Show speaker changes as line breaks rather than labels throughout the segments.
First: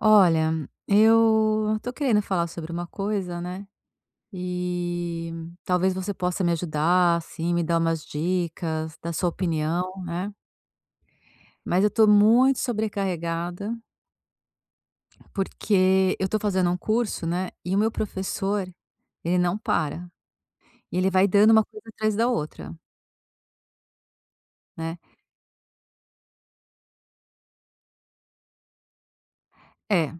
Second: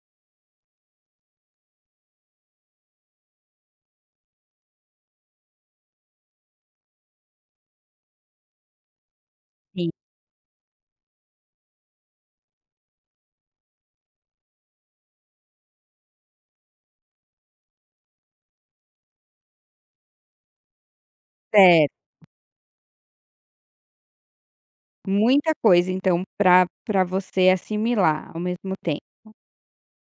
Olha, eu tô querendo falar sobre uma coisa, né? E talvez você possa me ajudar, assim, me dar umas dicas, dar sua opinião,
Sim,
né? Mas eu tô muito sobrecarregada porque eu tô fazendo um curso, né? E o meu professor, ele não para. E ele vai dando uma coisa
certo.
atrás da outra, né?
Muita coisa então para você assimilar ao mesmo tempo,
É,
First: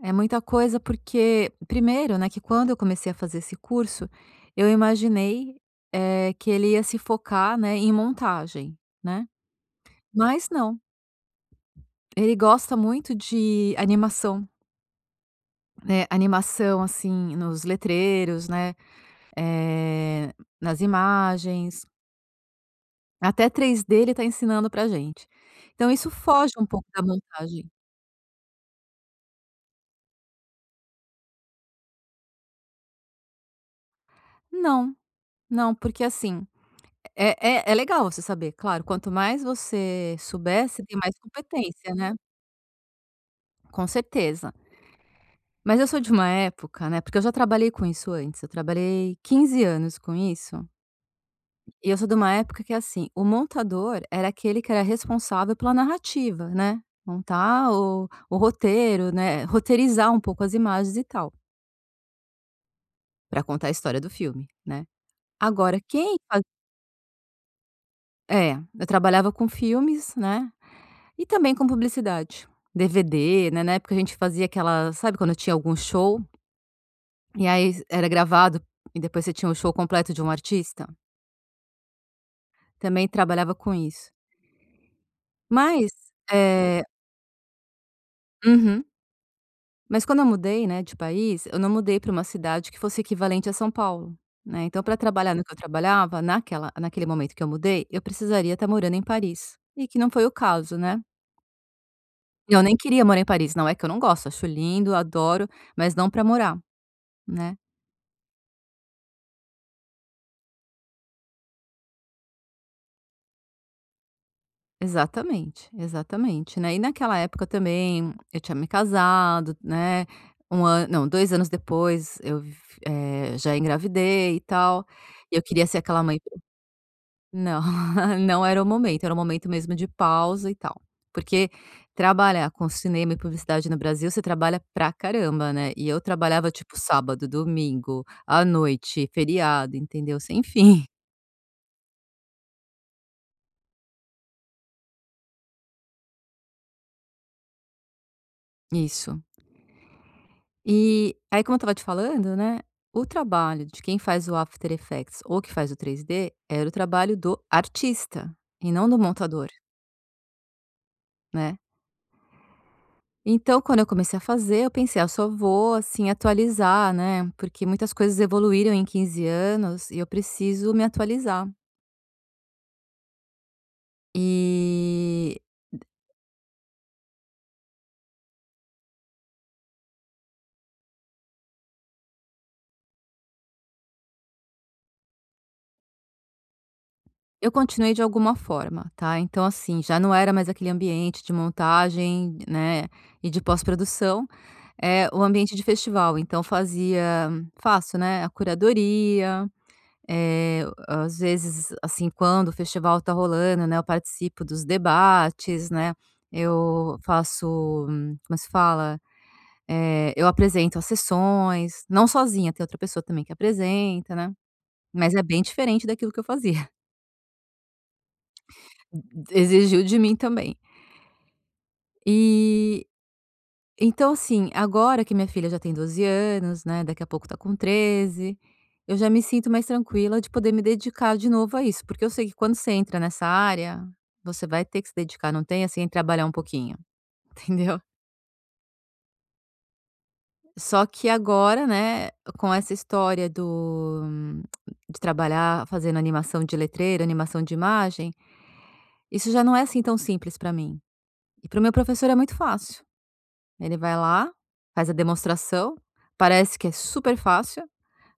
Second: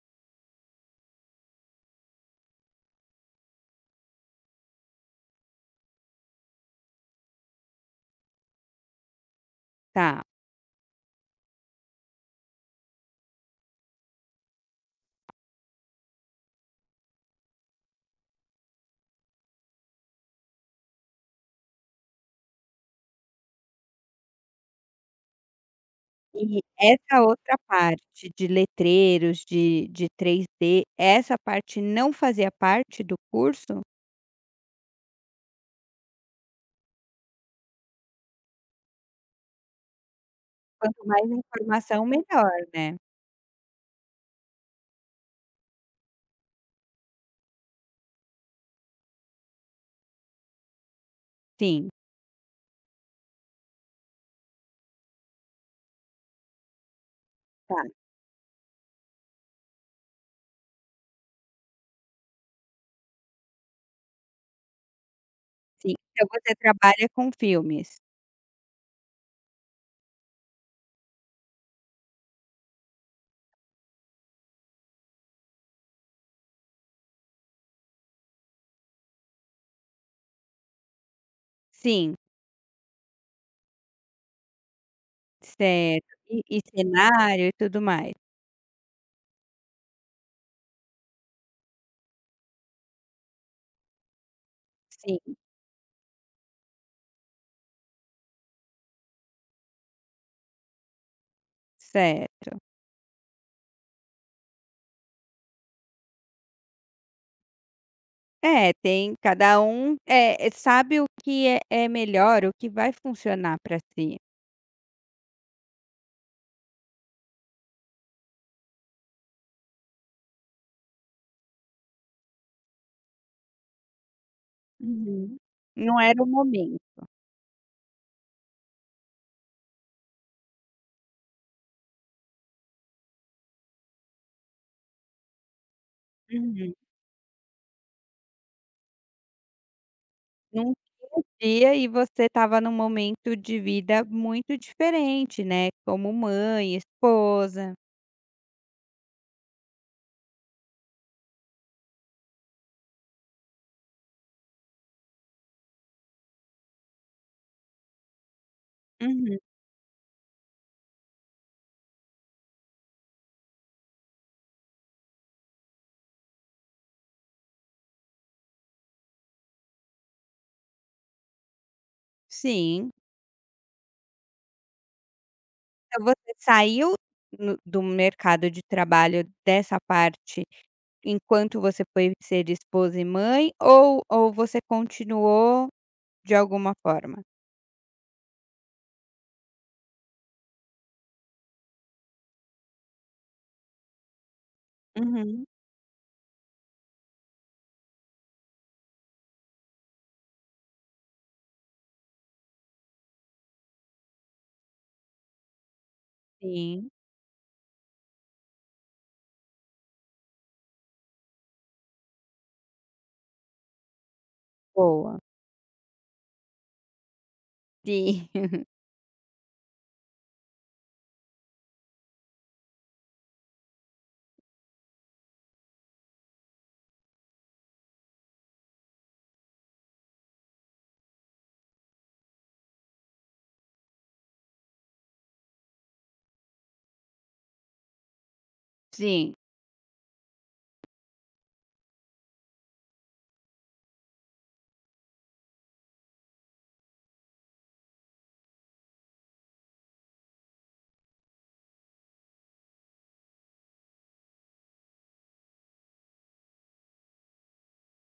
é muita coisa porque, primeiro, né, que quando eu comecei a fazer esse curso, eu imaginei, que ele ia se focar, né, em montagem, né?
tá.
Mas não, ele gosta muito de animação, né, animação, assim, nos letreiros, né, eh, nas imagens, até 3D ele tá ensinando pra gente. Então isso foge
E
um pouco da
essa outra
montagem.
parte de letreiros, de 3D essa parte não fazia parte do curso?
Não, não, porque assim, é é legal você saber, claro, quanto mais você souber, você tem
Quanto
mais
mais
competência,
informação
né,
melhor, né.
com certeza. Mas eu sou de uma época, né, porque eu já trabalhei com isso antes, eu trabalhei 15 anos com isso.
Sim,
E eu sou de uma época que, assim, o montador era aquele que era responsável pela narrativa, né, montar
tá,
o roteiro, né, roteirizar um pouco as imagens e tal, para contar a história do filme, né. Agora
sim.
quem
Então
faz
você trabalha com filmes.
é, eu trabalhava com filmes, né, e também com publicidade, DVD, né, na época a gente fazia aquela, sabe, quando tinha algum show, e aí era gravado e depois você tinha o show completo de um artista?
Sim,
Também trabalhava com isso. Mas,
certo. E
eh
cenário e tudo mais.
uhum. Mas quando eu mudei, né, de país, eu não mudei para uma cidade que fosse equivalente a São Paulo, né, então para
Sim,
trabalhar no que eu trabalhava, naquela naquele momento que eu mudei, eu precisaria estar morando em Paris, e que não foi o caso, né.
certo.
Eu nem queria morar em Paris, não é que eu não gosto, acho lindo, adoro, mas não para morar, né.
É, tem cada um, sabe o que é melhor, o que vai funcionar para si.
Exatamente, exatamente, né. E naquela época também, eu tinha me casado, né, um ano não, 2 anos depois eu já engravidei e tal, e
Uhum.
eu queria ser
Não
aquela mãe.
era o momento.
Não, não era o momento, era o momento mesmo de pausa e tal. Porque trabalhar com cinema e publicidade no Brasil, você trabalha pra caramba, né. E eu trabalhava
Uhum.
tipo sábado, domingo, à noite, feriado, entendeu, sem
Não
fim.
tinha dia e você estava num momento de vida muito diferente, né, como mãe, esposa.
Isso. E aí, como eu estava te falando, né, o trabalho de quem faz o After Effects ou que faz o 3D era o trabalho do artista e não do
Uhum.
montador, né. Então, quando eu comecei a fazer, eu pensei: "Ah, eu só vou, assim, atualizar, né, porque muitas coisas evoluíram em 15 anos e eu preciso me atualizar".
Sim.
E
Então você saiu no do mercado de trabalho dessa parte enquanto você foi ser esposa e mãe ou você continuou de alguma forma?
eu continuei de alguma forma, tá. Então, assim, já não era mais aquele ambiente de montagem, né, e de pós-produção, é o
Uhum.
ambiente de festival. Então fazia faço, né, a curadoria. Eh, às vezes, assim, quando o festival tá rolando, né, eu participo dos debates, né,
Sim.
eu faço, como se fala? Eu apresento as sessões, não sozinha, tem outra pessoa também que apresenta, né, mas
Boa.
é bem diferente daquilo que eu fazia.
Sim,
Exigiu de mim também. E Então, assim, agora que minha filha já tem 12 anos, né, daqui a pouco tá com 13. Eu já me sinto mais tranquila de poder me dedicar de novo a isso, porque eu sei que quando você entra nessa área, você vai ter que se dedicar, não tem assim trabalhar um pouquinho, entendeu?
sim.
Só que agora, né, com essa história do de trabalhar fazendo animação de letreiro, animação de imagem, isso já não é assim tão simples pra mim. E para o meu professor é muito fácil. Ele vai lá, faz a demonstração, parece que é super fácil,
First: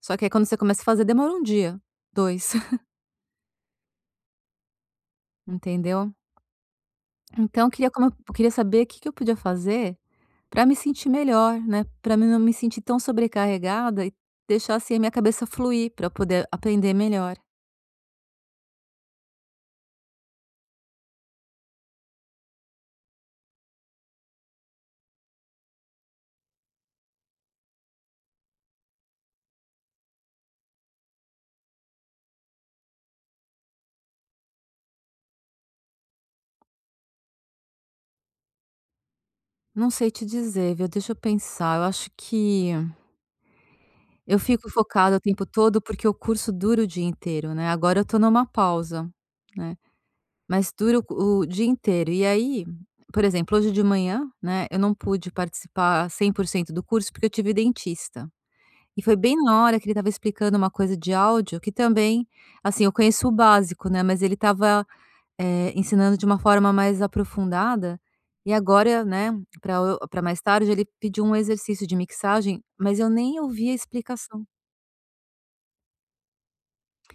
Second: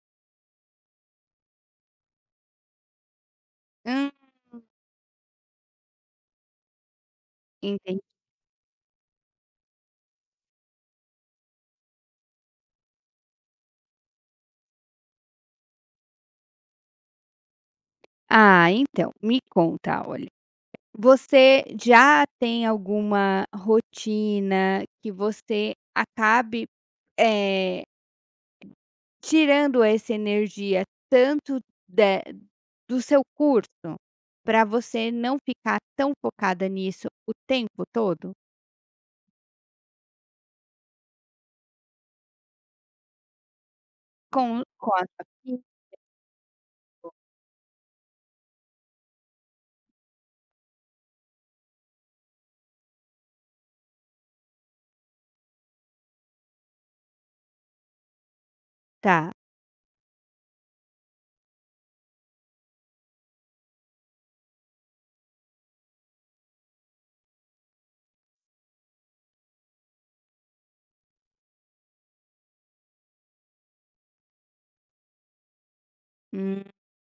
só que aí quando você começa a fazer demora um dia, 2,
Hum,
entendeu. Então eu queria,
entendi.
como eu queria saber o que que eu podia fazer para me sentir melhor, né, para mim não me sentir tão sobrecarregada e deixar, assim, a minha cabeça fluir para eu poder aprender melhor.
Ah, então, me conta, olha, você já tem alguma rotina que você acabe, eh, tirando essa energia tanto da do seu curso, para você não ficar tão focada nisso o tempo todo?
Não sei te dizer, viu, deixa eu pensar, eu acho que eu
Com
fico
com a
focada o
sua
tempo
fi
todo, porque o curso dura o dia inteiro, né, agora eu tô numa pausa, né. Mas dura o dia inteiro. E aí, por exemplo, hoje de manhã, né, eu não pude participar 100% do curso, porque eu tive dentista. E foi
tá.
bem na hora que ele estava explicando uma coisa de áudio que também, assim, eu conheço o básico, né, mas ele estava, ensinando de uma forma mais aprofundada. E agora, né, para mais tarde, ele pediu um exercício de mixagem, mas eu nem ouvi a explicação.
Hum.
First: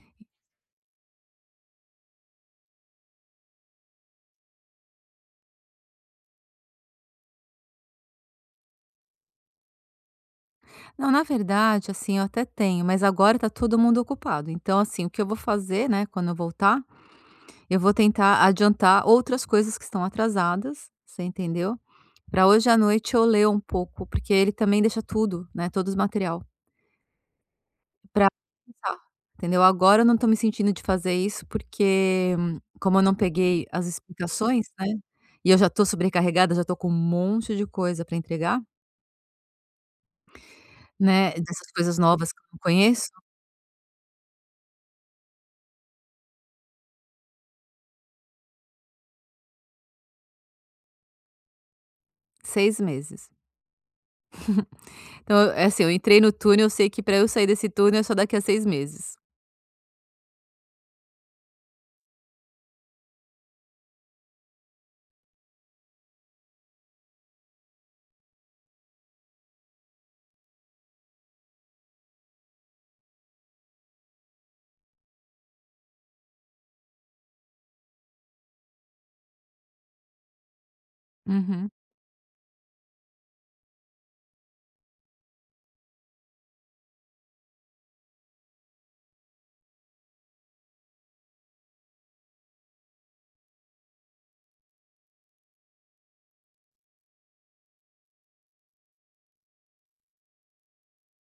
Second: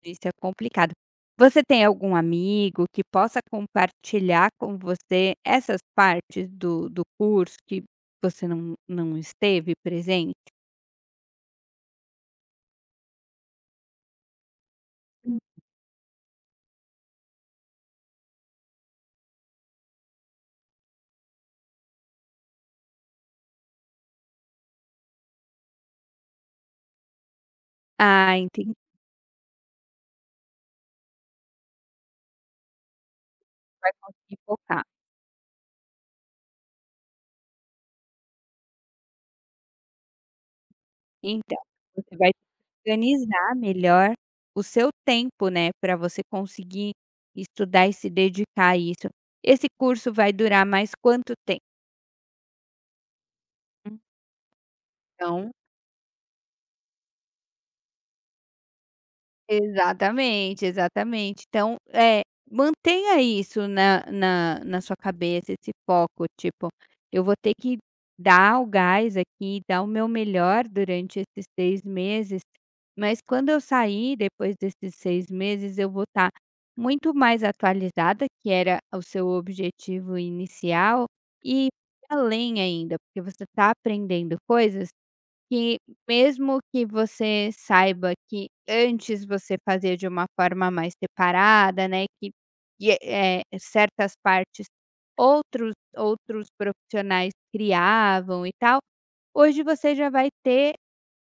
Isso é complicado. Você tem algum amigo que possa compartilhar com você essas partes do curso que você não esteve presente?
Não, na verdade, assim, eu até tenho, mas agora tá todo mundo ocupado. Então, assim, o que eu vou
Hum.
fazer, né, quando eu voltar, eu vou tentar adiantar outras coisas que estão atrasadas, você entendeu? Para hoje à noite eu ler um pouco, porque ele também deixa tudo, né, todo o material pra
Ah, entendi. Hum,
pensar, entendeu? Agora eu não tô me sentindo de fazer isso, porque, como eu não peguei as
vai conseguir
explicações,
focar.
né, e eu já tô sobrecarregada, já tô com um monte de coisa para entregar, né,
Então,
dessas coisas
você vai
novas que eu não conheço,
organizar melhor o seu tempo, né, para você conseguir estudar e se dedicar a isso. Esse curso vai durar mais quanto tempo?
6 meses.
Hum.
Então,
Então,
é assim, eu entrei no túnel, eu sei que para eu sair desse túnel é só daqui a 6 meses.
exatamente, exatamente. Então, é, mantenha isso na sua cabeça, esse foco, tipo: "Eu vou ter que dar o gás aqui, dar o meu melhor durante esses 6 meses, mas quando eu sair depois desses 6 meses, eu vou estar muito mais atualizada", que era o seu objetivo inicial, e
Uhum.
além ainda, porque você está aprendendo coisas que, mesmo que você saiba que antes você fazia de uma forma mais separada, né, certas partes outros profissionais criavam e tal, hoje você já vai ter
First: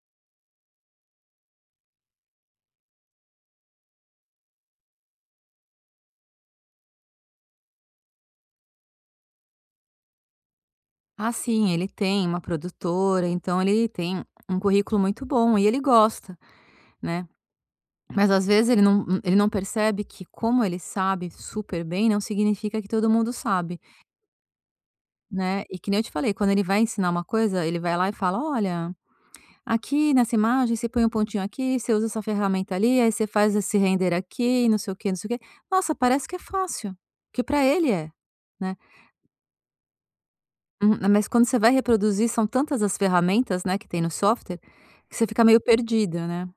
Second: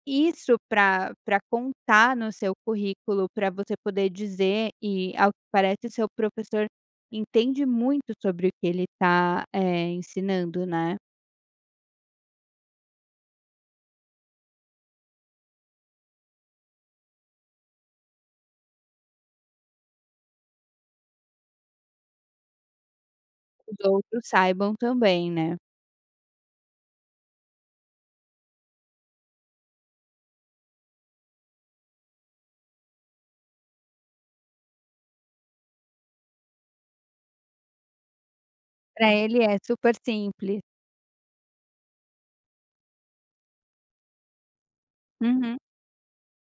isso para para contar no seu currículo, para você poder dizer, e ao que parece o seu professor entende muito sobre o que ele está ensinando, né,
Ah, sim, ele tem uma produtora, então ele tem um currículo muito bom e ele gosta, né. Mas às vezes ele não, ele não percebe que como ele sabe super bem, não significa que todo mundo sabe,
os outros saibam também, né.
né. E que nem eu te falei, quando ele vai ensinar uma coisa, ele vai lá e fala: "Olha, aqui nessa imagem você põe um pontinho aqui, você usa essa ferramenta ali, aí você faz esse render aqui não sei o quê, não sei o quê". Nossa, parece que é fácil, que para ele é, né.
Pra ele é super simples.
Uhum. Ah, mas quando você vai reproduzir, são tantas as ferramentas, né, que tem no software, que você fica
Uhum.
meio perdida, né.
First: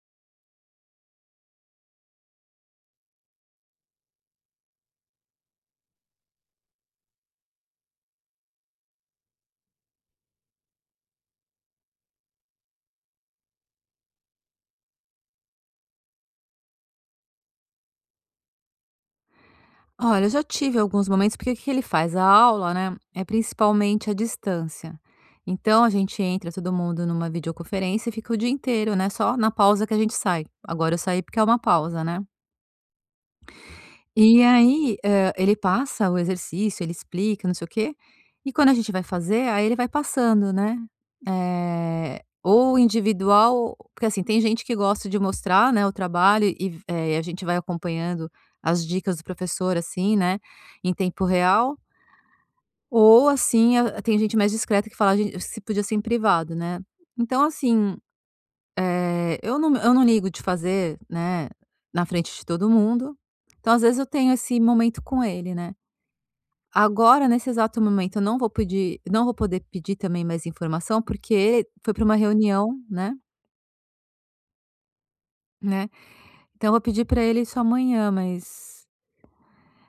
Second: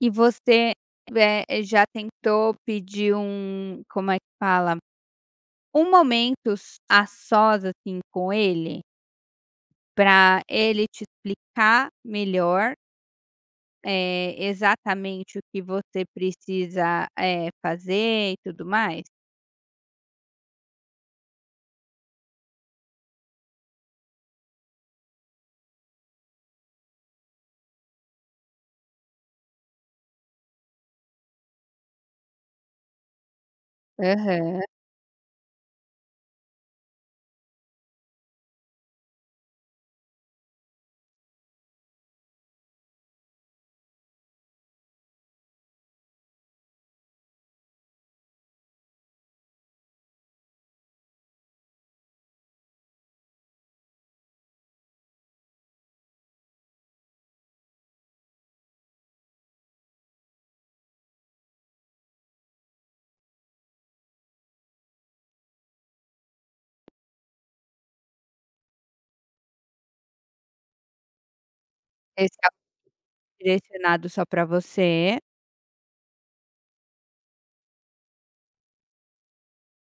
E você, já tentou pedir um, como é que fala? Um momento s a sós, assim, com ele, pra ele te explicar melhor, exatamente o que você precisa, fazer e tudo mais?
Olha, eu já tive alguns momentos porque o que que ele faz? A aula, né, é principalmente à distância. Então a gente entra todo mundo numa videoconferência e fica o dia inteiro, né, só na pausa que a gente sai. Agora eu saí porque é uma pausa, né. E
Aham.
aí, hã, ele passa o exercício, ele explica, não sei o quê, e quando a gente vai fazer, aí ele vai passando, né, ou individual porque, assim, tem gente que gosta de mostrar, né, o trabalho e, a gente vai acompanhando as dicas do professor, assim, né, em tempo real, ou assim, a tem gente mais discreta que fala: "A se podia ser em privado", né. Então assim, eu não ligo de fazer, né, na frente de todo mundo, então às vezes eu tenho esse momento com ele, né. Agora, nesse exato momento, eu não vou pedir, não vou poder pedir também mais informação, porque ele foi para uma
Esse é algo
reunião, né,
direcionado só pra você.
né, então eu vou pedir para ele isso amanhã, mas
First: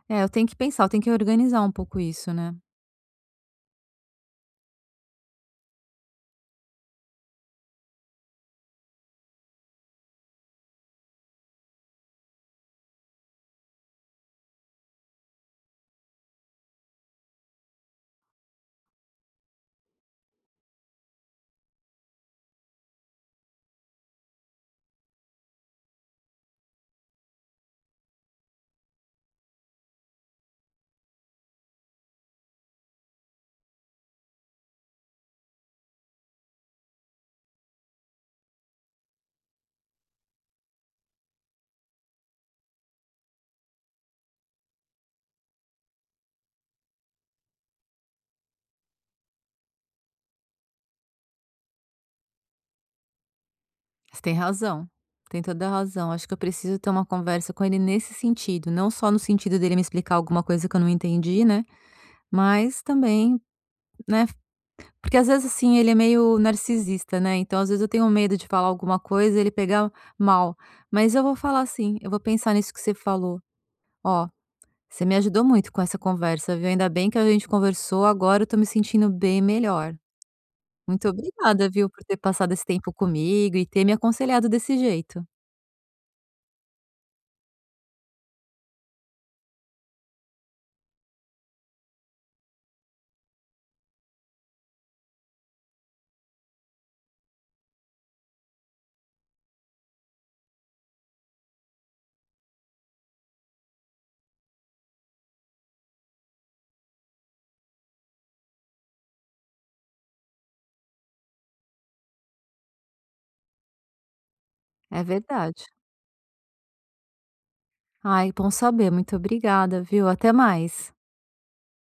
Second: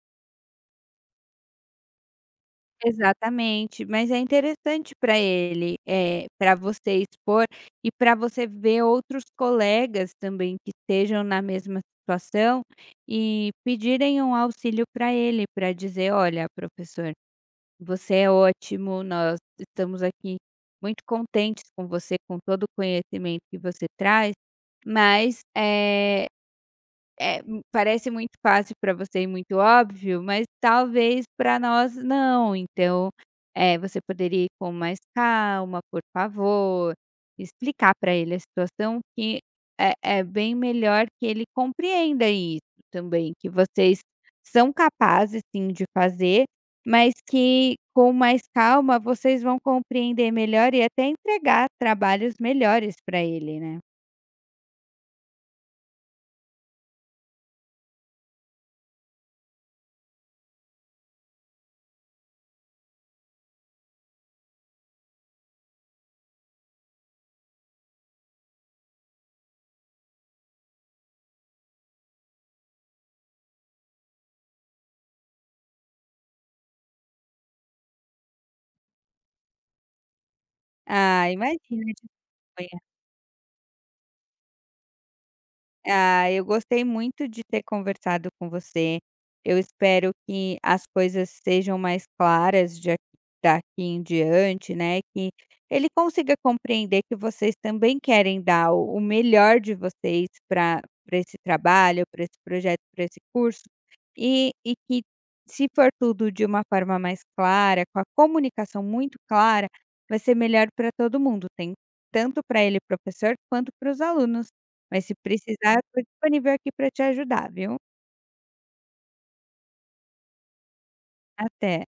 é, eu tenho que pensar, eu tenho que organizar um pouco isso, né.
Exatamente, mas é interessante para ele, é para você expor e para você ver outros colegas também que estejam na mesma situação e pedirem um auxílio para ele, para dizer: "Olha, professor, você é ótimo, nós estamos aqui muito contentes com você, com todo o conhecimento que você traz, mas, eh." É, m- parece muito fácil para você e muito óbvio, mas talvez para nós não, então, você poderia ir com mais calma, por favor, explicar para ele a situação, que é é bem melhor que ele compreenda isso também, que vocês são capazes sim de fazer, mas que com mais calma vocês vão compreender melhor e até entregar trabalhos melhores para ele, né.
Você tem razão, tem toda a razão, acho que eu preciso ter uma conversa com ele nesse sentido, não só no sentido dele me explicar alguma coisa que eu não entendi, né, mas também, né, porque às vezes, assim, ele é meio narcisista, né, então às vezes eu tenho medo de falar alguma coisa, e ele pegar mal, mas eu vou falar assim, eu vou pensar nisso que você falou: "Ó, você me ajudou muito com essa conversa, viu, ainda bem que a gente conversou, agora eu tô me sentindo bem melhor. Muito
Ah,
obrigada, viu,
imagina.
por ter passado esse tempo comigo e ter me aconselhado desse jeito".
Ah, eu gostei muito de ter conversado com você. Eu espero que as coisas sejam mais claras de daqui em diante, né? Que ele consiga compreender que vocês também querem dar o melhor de vocês para para esse trabalho, para esse projeto, para esse curso, e que, se for tudo de uma forma mais clara, com a comunicação muito clara, vai ser melhor para todo mundo, tem tanto para ele, professor, quanto para os alunos.
É
Mas se
verdade.
precisar, eu tô disponível aqui para te ajudar, viu.
Ai, bom saber, muito obrigada, viu, até mais.
Até.